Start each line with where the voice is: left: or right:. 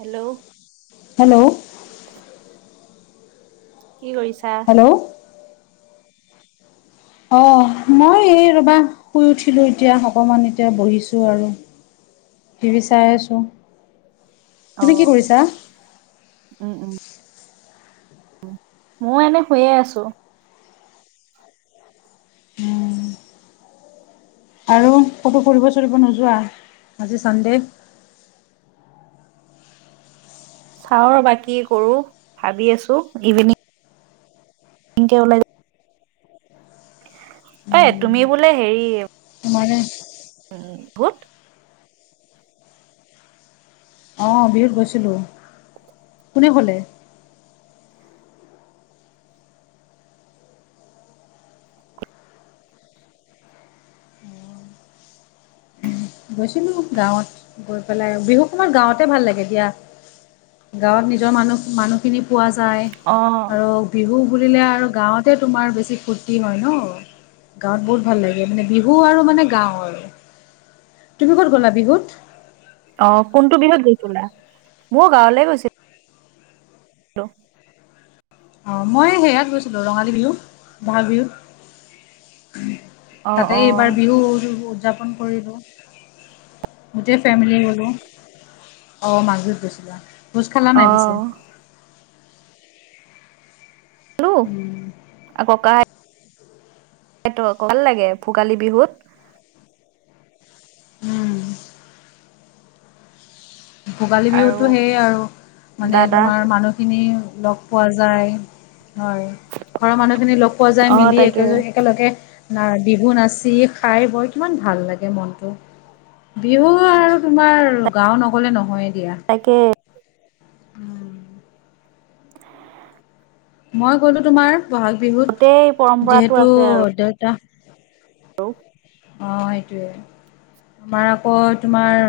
right: Hello
left: hello
right: কি কৰিছা?
left: Hello, অ, মই এই ৰবা শুই উঠিলোঁ এতিয়া অকমান এতিয়া বহিছোঁ আৰু। [inaudible] বিচাৰে আছোঁ।
right: অ,
left: তুমি কি কৰিছা
right: উম, উম, মই এনে শুয়ে আছোঁ।
left: আৰু ক'তো ফুৰিব চুৰিব নোযোৱা আজি চানডে?
right: চাওঁ বাকী কৰো ভাবি আছোঁ ইভিনিং [inaudible] এ, তুমি বোলে হেৰি
left: [inaudible]
right: উম বহুত [unintelligible]
left: অ' বিহুত গৈছিলো, কোনে ক'লে। গৈছিলো গাঁৱত গৈ পেলাই বিহু সমত গাঁৱতে ভাল লাগে দিয়া। গাঁৱত নিজৰ মানুহ মানুহখিনি পোৱা
right: অ
left: যায় আৰু বিহু বুলিলে আৰু গাঁৱতে তোমাৰ বেছি ফূৰ্তি হয় ন। গাঁৱত বহুত ভাল লাগে, মানে বিহু আৰু মানে গাও আৰু। তুমি ক'ত গ'লা বিহুত।
right: অ' কোনটো বিহুত গৈছিলা মই গাঁৱলে গৈছিলো। হেল্ল'
left: অ' মই হেয়াত গৈছিলো ৰঙালী বিহু বহাগ বিহুত।
right: অ
left: তাতে
right: অ
left: এইবাৰ বিহু উদযাপন কৰিলোঁ। গোটেই ফেমিলি গ'লো অ' মাজুত গৈছিলা ভোজ খালা
right: অ
left: নাই পিছে।
right: খালো,
left: উম
right: ককা সেইটো আকৌ ভাল লাগে, ভোগালী বিহুত।
left: উম। ভোগালী
right: আৰু
left: বিহুতো সেয়ে আৰু মানে
right: দাদা
left: তোমাৰ মানু খিনি লগ পোৱা যায়। হয় ঘৰৰ মানুহ খিনি লগ পোৱা যায়
right: অ
left: মিলি
right: তাকে
left: একে একেলগে ন বিহু নাচি খাই বৈ কিমান ভাল লাগে মনতটো। বিহু আৰু তোমাৰ গাওঁ নগলে নহয়ে দিয়া।
right: তাকে।
left: মই গ'লো তোমাৰ বহাগ
right: গোটেই
left: বিহুত
right: পৰম্পৰাটো
left: যিহেতু দেউতা
right: হেল্ল'
left: অ' সেইটোৱে।
right: [inaudible]
left: তোমাৰ আকৌ তোমাৰ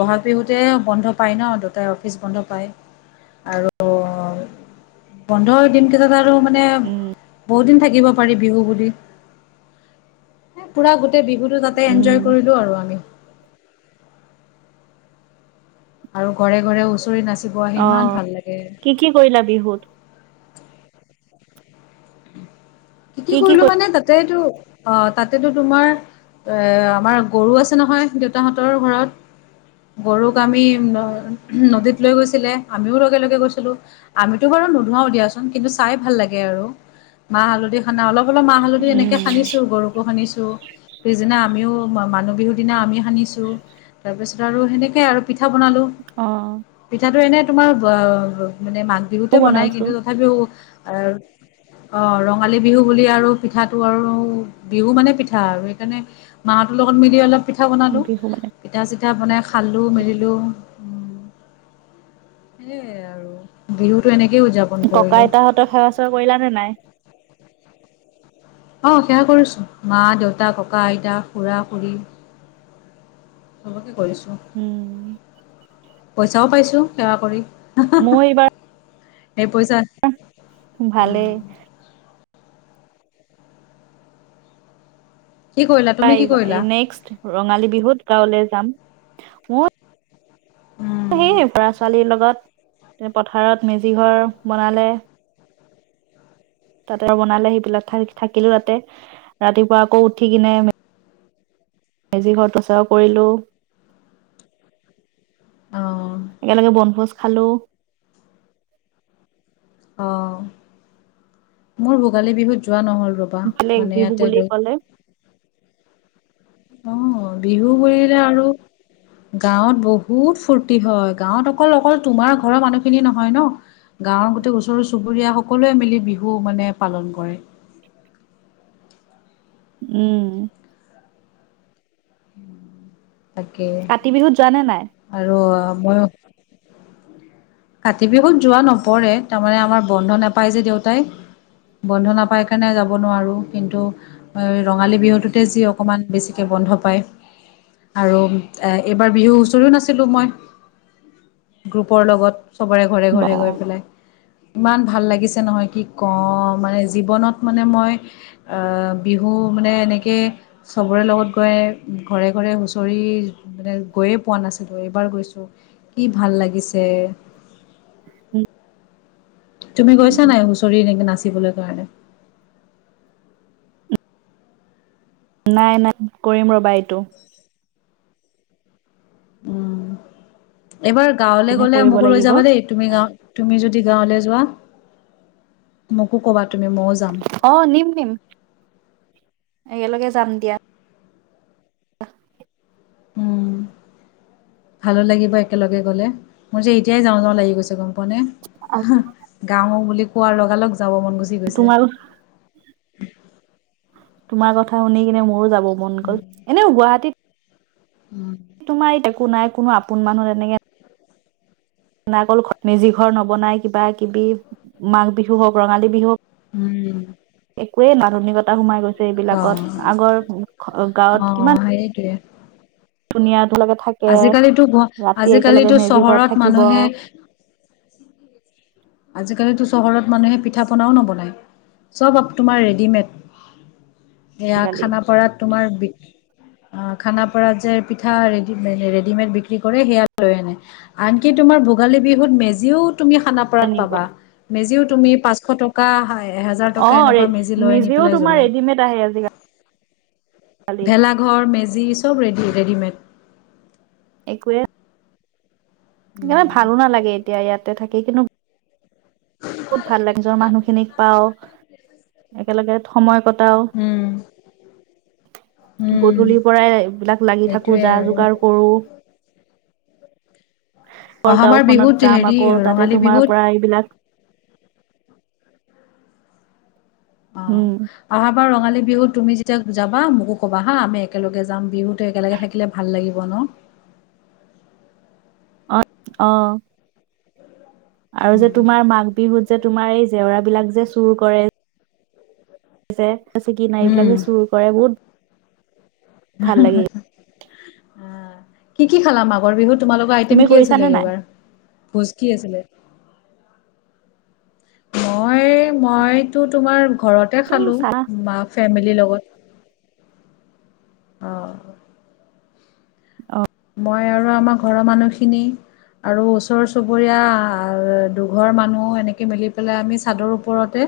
left: বহাগ বিহুতে বন্ধ পায় ন দুতাই অফিচ বন্ধ পায়। আৰু বন্ধ দিন কেইতাত আৰু মানে
right: উম
left: বহুত দিন থাকিব পাৰি বিহু বুলি পুৰা গোটেই বিহুত তাতে
right: উম
left: এনজয় কৰিলো আৰু আমি। আৰু ঘৰে ঘৰে হুচৰি নাচিব আহে,
right: অ
left: ইিমান ভাল লাগে।
right: কি কি কৰিলা বিহুত?
left: কি কি কৰিলো মানে তাতেটো অ' তাতেতো তোমাৰ এ আমাৰ গৰু আছে নহয় দেউতাহঁতৰ ঘৰত। গৰুক আমি নদীত লৈ গৈছিলে আমিও লগে লগে গৈছিলোঁ। আমিতো বাৰু নোধুৱাও দিয়াচোন কিন্তু চাই ভাল লাগে আৰু মাহ হালধি খানা অলপ অলপ মাহ হালধি এনেকে
right: উম
left: খানিছো গৰুকো খানিছো। পিছদিনা আমিও মানুহ বিহুৰ দিনা আমি সানিছোঁ তাৰপিছত আৰু সেনেকে আৰু পিঠা বনালো,
right: অ
left: পিঠাটো এনে তোমাৰ ব মানে মা বিহুতে
right: মইও
left: বনাই
right: বনাইছো
left: কিন্তু, তথাপিও অ' ৰঙালী বিহু বুলি আৰু পিঠাটো আৰু বিহু মানে পিঠা আৰু সেইকাৰণে মাহতৰ লগত মিলি অলপ পিঠা বনালোঁ
right: বিহু বনাই
left: পিঠা চিঠা বনাই খালোঁ মেলিলোঁ উ সেইয়ে আৰু বিহুতটো এনেকেইও উদযাপন
right: ককা
left: কৰিলোঁ
right: আইতাহঁতক সেৱা চেৱা কৰিলা নে নাই?
left: অ' সেয়া কৰিছো মা দেউতা ককা আইতা খুৰা খুুৰী। চবকে কৰিছোঁ।
right: উম।
left: পইচাও পাইছো সেৱা কৰি।
right: মই এইবাৰ
left: এই পইছা
right: ভালেই।
left: কি কৰিলা তুমি কি
right: পাই
left: কৰিলা?
right: নেক্সট ৰঙালী বিহুত গাঁৱলৈ যাম।
left: উম।
right: সেয়ে, ল'ৰা ছোৱালীৰ লগত পথাৰত মেজি ঘৰ বনালে তাতে আৰু বনালে সেই বিলাক থাইত থাকিলো তাতে। ৰাতিপুৱা আকৌ উঠি কিনে মেজি ঘৰত প্ৰচাৰও কৰিলোঁ।
left: অ'।
right: একেলগে বনভোজ খালো।
left: অ', মোৰ ভোগালী বিহুত যোৱা নহল ৰবা
right: বেলেগ
left: মানে
right: বিহু
left: ইয়াতে
right: বুলি
left: লৈ
right: ক'লে
left: অ', বিহু বোলিলে আৰু গাঁৱত বহুত ফূৰ্তি হয়। গাঁৱত অকল অকল তোমাৰ ঘৰৰ মানুহখিনিয়ে নহয় ন। গাঁৱৰ গোটেই ওচৰ চুবুৰীয়া সকলোৱে মিলি বিহু মানে পালন কৰে।
right: উম।
left: তাকে
right: কাতি বিহুত যোৱা নে নাই?
left: আৰু মই কাতি বিহুত যোৱা নপৰে, তাৰমানে আমাৰ বন্ধ নাপায় যে দেউতাই। বন্ধ নাপাই কাৰণে যাব নোৱাৰোঁ কিন্তু ৰঙালী বিহুটোতে যি অকণমান বেছিকৈ বন্ধ পায়। আৰু এইবাৰ বিহু হুঁচৰিও নাচিলো মই গ্ৰুপৰ লগত। সবৰে ঘৰে ঘৰে
right: বাহ
left: গৈ পেলাই ইমান ভাল লাগিছে নহয় কি কওঁ মানে জীৱনত মানে মই বিহু মানে এনেকৈ চবৰে লগত গৈ ঘৰে ঘৰে চৰি মানে গৈয়ে পোৱা নাছিলোঁ এইবাৰ গৈছোঁ কি ভাল লাগিছে।
right: উম।
left: তুমি গৈছা নাই হুঁচৰি এনেকে নাচিবলৈ কাৰণে?
right: নাই নাই কৰিম ৰবা এইটো।
left: উম, এইবাৰ গাঁৱলৈ
right: কিনে
left: গলে
right: কৰিব
left: মোকো লৈ
right: লাগিব
left: যাবা দেই। তুমি যদি গাঁৱ লৈ যোৱা মোকো ক'বা তুমি ময়ো যাম।
right: অ', নিম নিম একেলগে যাম দিয়া।
left: উম, ভালো লাগিব একেলগে গ'লে মোৰ যে এতিয়াই যাওঁ যাওঁ লাগি গৈছে গম হ'বনে গাঁও বুলি কোৱাৰ লগালগ যাব মন গুচি গৈছে।
right: তোমাৰ তোমাৰ কথা শুনি কিনে মোৰো যাব মন গ'ল এনেও গুৱাহাটীত
left: উম।
right: তোমাৰ ই একো নাই কোনো আপোন মানুহ তেনেকে নাগল ঘত, মেজি ঘৰ নবনাই কিবা কিবি মাঘ বিহু হওক ৰঙালী বিহু।
left: উম।
right: একোৱেই মানুনিকতা সোমাই গৈছে
left: অ
right: এইবিলাকত আগৰ গাঁৱত কিমান?
left: অ', এইটোৱে।
right: ধুনীয়া টো লকে থাকে
left: আজিকালিতো গুৱা
right: ৰাতি একেলগে
left: আজিকালিতো
right: মেজি ঘৰত
left: চহৰত
right: থাকিব।
left: মানুহে আজিকালিতো চহৰত মানুহে পিঠা পনাও নবনায়, চব তোমাৰ ৰেডিমেড। এয়া
right: আজিকালি
left: খানাপাৰাত তোমাৰ বি অ', খানাপাৰাত যে পিঠা ৰেডিমে-ৰেডিমেড বিক্ৰী কৰে সেয়া লৈ আনে। আনকি তোমাৰ ভোগালী বিহুত মেজিও তুমি খানাপ
right: নিব
left: পাবা মেজিও তুমি পাঁচশ টকা এ হেজাৰ টকা এনেকুৱা মেজি লৈ আনি পেলাই জ্বলাই।
right: চা হেলজিগা।
left: ভেলাঘৰ মেজি চব ৰেডি ৰেডিমেড।
right: একোৱে সেইয়া
left: উম,
right: ভালো নালাগে এতিয়া ইয়াতে থাকি কিনো
left: [unintelligible]
right: বহুত ভাল লাগি নিজৰ মানুহখিনিক পাওঁ একেলগেত সময় কটাও।
left: উম।
right: গধূলিৰ পৰাই এইবিলাক লাগি থাকো
left: সেইটোৱে
right: যা
left: আৰু।
right: যোগাৰ কৰো। অকল
left: অহাবাৰ
right: গাওখনত
left: বিহুত
right: যাম
left: হেৰি
right: আকৌ তাতে
left: ৰঙালী
right: তোমাৰ
left: বিহুত
right: পৰা এইবিলাক উ
left: আহা বাৰ ৰঙালী বিহু তুমি যেতিয়া যাবা মোকো ক'বা হা আমি একেলগে যাম বিহুতো একেলগে থাকিলে ভাল লাগিব ন
right: অ অ আৰু যে তোমাৰ মাঘ বিহুত যে তোমাৰ এই জেওৰা বিলাক যে চুৰ কৰে কি নাই এইবিলাকে
left: উম।
right: চুৰ কৰে বহুত ভাল লাগে
left: কি কি খালা মঘৰ বিহুত তোমালোকৰ
right: তুমি
left: আইটেম কি
right: কৰিছানে
left: আছিলে
right: নাই
left: এইবাৰ ভোজ কি আছিলে মই মইতো তোমাৰ ঘৰতে
right: এইটো
left: খালো
right: চাহ
left: মাক ফেমিলিৰ লগত অ
right: অ
left: মই আৰু আমাৰ ঘৰৰ মানুহখিনি আৰু ওচৰ চুবুৰীয়া দুঘৰ মানুহ এনেকৈ মিলি পেলাই আমি চাদৰ ওপৰতে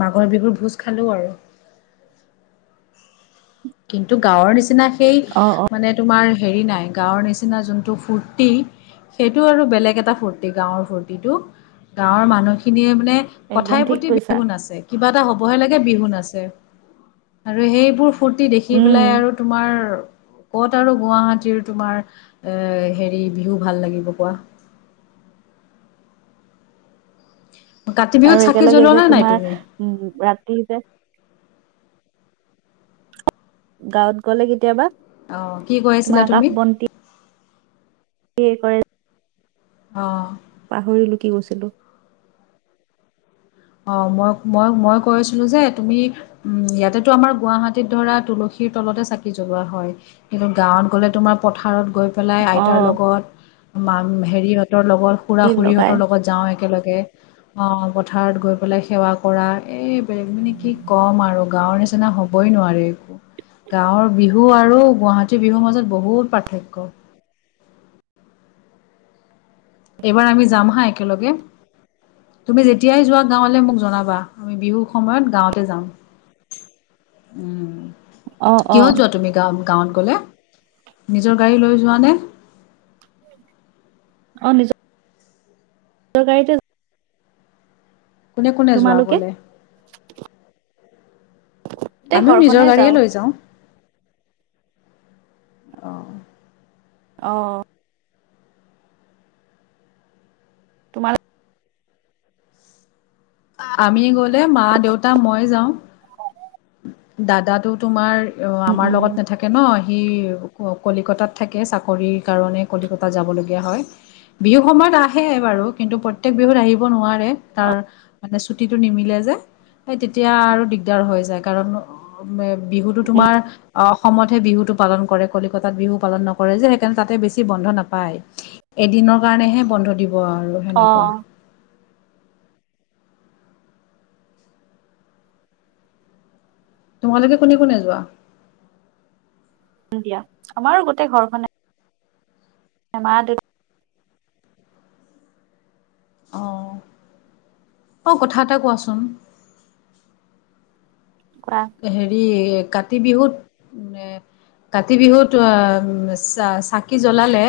left: মাঘৰ বিহুৰ ভোজ খালো আৰু কিন্তু গাঁৱৰ নিচিনা সেই
right: অ অ
left: মানে তোমাৰ হেৰি নাই গাঁৱৰ নিচিনা যোনটো ফূৰ্তি সেইটো আৰু বেলেগ এটা ফূুৰ্তি গাঁৱৰ ফূৰ্তিটো গাঁৱৰ মানুহখিনিয়ে মানে
right: একদম
left: কথাই
right: ঠিক
left: প্ৰতি
right: কৈছা
left: বিহু নাচে কিবা এটা হ'বহে লাগে বিহু নাছে আৰু সেইবোৰ ফূৰ্তি দেখি
right: উম
left: পেলাই আৰু তোমাৰ ক'ত আৰু গুৱাহাটীৰ তোমাৰ এ হেৰি বিহু ভাল লাগিব কোৱা কাতি বিহুত
right: আৰু
left: চাকি
right: একেলগে
left: জ্বলোৱা
right: যে
left: নে নাই
right: তোমাৰ
left: তুমি
right: উম ৰাতিও যে গাঁৱত গলে কেতিয়াবা
left: অ কি কৈ
right: তোমাৰ
left: আছিলা তুমি
right: কি কৰে
left: অঁ
right: পাহৰিলো কি গৈছিলো
left: অ মই মই মই কৈছিলো যে তুমি উম ইয়াতেতো আমাৰ গুৱাহাটীত ধৰা তুলসীৰ তলতে চাকি জ্বলোৱা হয় কিন্তু গাঁৱত গ'লে তোমাৰ পথাৰত গৈ পেলাই আইতাৰ
right: অ',
left: লগত হেৰিঁতৰ লগত খুৰা
right: তিল লগাই
left: খুৰহতৰ লগত যাওঁ একেলগে অ পথাৰত গৈ পেলাই সেৱা কৰা এই প্ৰেম নে কি কম আৰু গাৱৰ নিচিনা হ হবই নোৱাৰে গাঁৱৰ বিহু আৰু গুৱাহাটীৰ বিহুৰ মাজত বহুত পাৰ্থক্য এইবাৰ আমি যাম হা একেলগে তুমি যেতিয়াই যোৱা গাঁৱলৈ মোক জনাবা আমি বিহুৰ সময়ত গাঁৱতে যাম
right: অ',
left: [inaudible]
right: অ',
left: কিহত যোৱা তুমি গা গাঁৱত গলে নিজৰ গাড়ী লৈ যোৱা নে
right: অ নিজ নিজৰ গাড়ীতে
left: কোনে কোনে যোৱা
right: তোমালোকে?
left: গলে
right: গোটেই
left: আমিও
right: ঘৰখনে
left: নিজৰ গাড়ীয়ে লৈ যাওঁ অঁ
right: অঁ তোমাৰ
left: আমি গলে মা দেউতা মই যাওঁ দাদা টো তোমাৰ অ
right: উম,
left: আমাৰ
right: উম,
left: লগত নাথাকে নয় সি কলিকতাত থাকে চাকৰিৰ কাৰণে কলিকতাত যাবলগীয়া হয় বিহু সময়ত আহে বাৰু কিন্তু প্ৰত্যয়েক বিহুত আহিব নোৱাৰে সে তাৰ
right: অ',
left: মানে ছুটটো নিমিলে যে সেই তেতিয়া আৰু দিগদাৰ হৈ যায় কাৰণ বিহুতো
right: উম।
left: তোমাৰ, অ' অসমতহে বিহুতো পালন কৰে কলিকতাত বিহু পালন নকৰে যে, সেইকাৰণে তাতে বেছি বন্ধ নাপায়। এদিনৰ কাৰণেহে বন্ধ দিব আৰু সেনেকুৱা।
right: অ',
left: তোমালোকে কোনে কোনে যোৱা?
right: দিয়া। আমাৰো গোটেই ঘৰখনে মা দেও
left: অ' অ' কথা এটা কোৱাচোন?
right: কোৱা?
left: হেৰি কাতি বিহুত কাতি বিহুত অ' চা চাকি জ্বলালে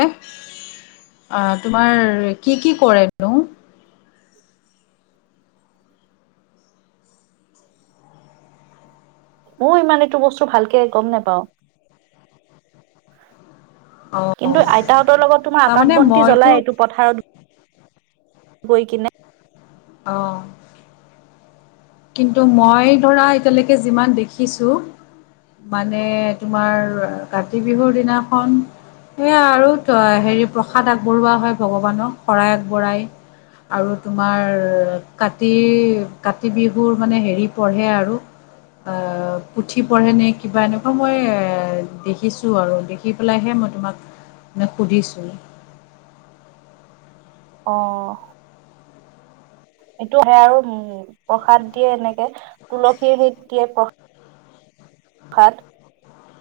left: তোমাৰ কি কি কৰেনো?
right: মওঁ ইমান এইটো বস্তু ভালকে গ'ম নোপাওঁ।
left: অ
right: কিন্তু আইতাহঁতৰ লগত তোমাৰ আকাশ
left: তাৰমানে
right: বন্তি
left: মইতো
right: জ্বলাওঁ, এইটো পথাৰত গৈকিনে।
left: অ'। কিন্তু মই ধৰা এতিয়ালৈকে যিমান দেখিছোঁ মানে তোমাৰ কাতি বিহুৰ দিনাখন সেয়া আৰু হেৰি প্ৰসাদ আগবঢ়োৱা হয় ভগৱানক শৰাই আগবঢ়াই আৰু তোমাৰ কাতি কাতি বিহু বোৰ মানে হেৰি পঢ়ে আৰু। অ' পুথি পঢ়ে নে কিবা এনেকুৱা মই এ দেখিছো আৰু। খি পেলাইহে মই তোমাক মে সুধিছোঁ?
right: অ'। সেটো হয়, আৰু উম প্ৰসাদ দিয়ে এনেকে তুলসীৰ গুৰিত দিয়ে প্ৰসাদ সাদ।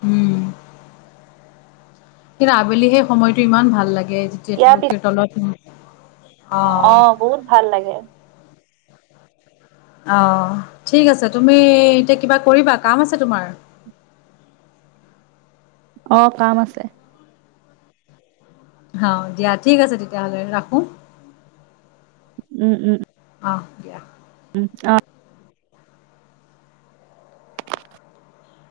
left: উম। কিন্তু আবেলি সেই সময়তটো ইমান ভাল লাগে, যেতিয়া
right: দিয়াৰ পিছত
left: তুলসীৰ তলত অঁ
right: অ' বহুত ভাল লাগে।
left: অঁ ঠিক আছে। তুমি এতিয়া কিবা কৰিবা কাম আছে তোমাৰ?
right: অ' কাম আছে।
left: হা দিয়া ঠিক আছে তেতিয়াহ'লে। ৰাখো?
right: উম উম।
left: অ' দিয়া।
right: উম অ'।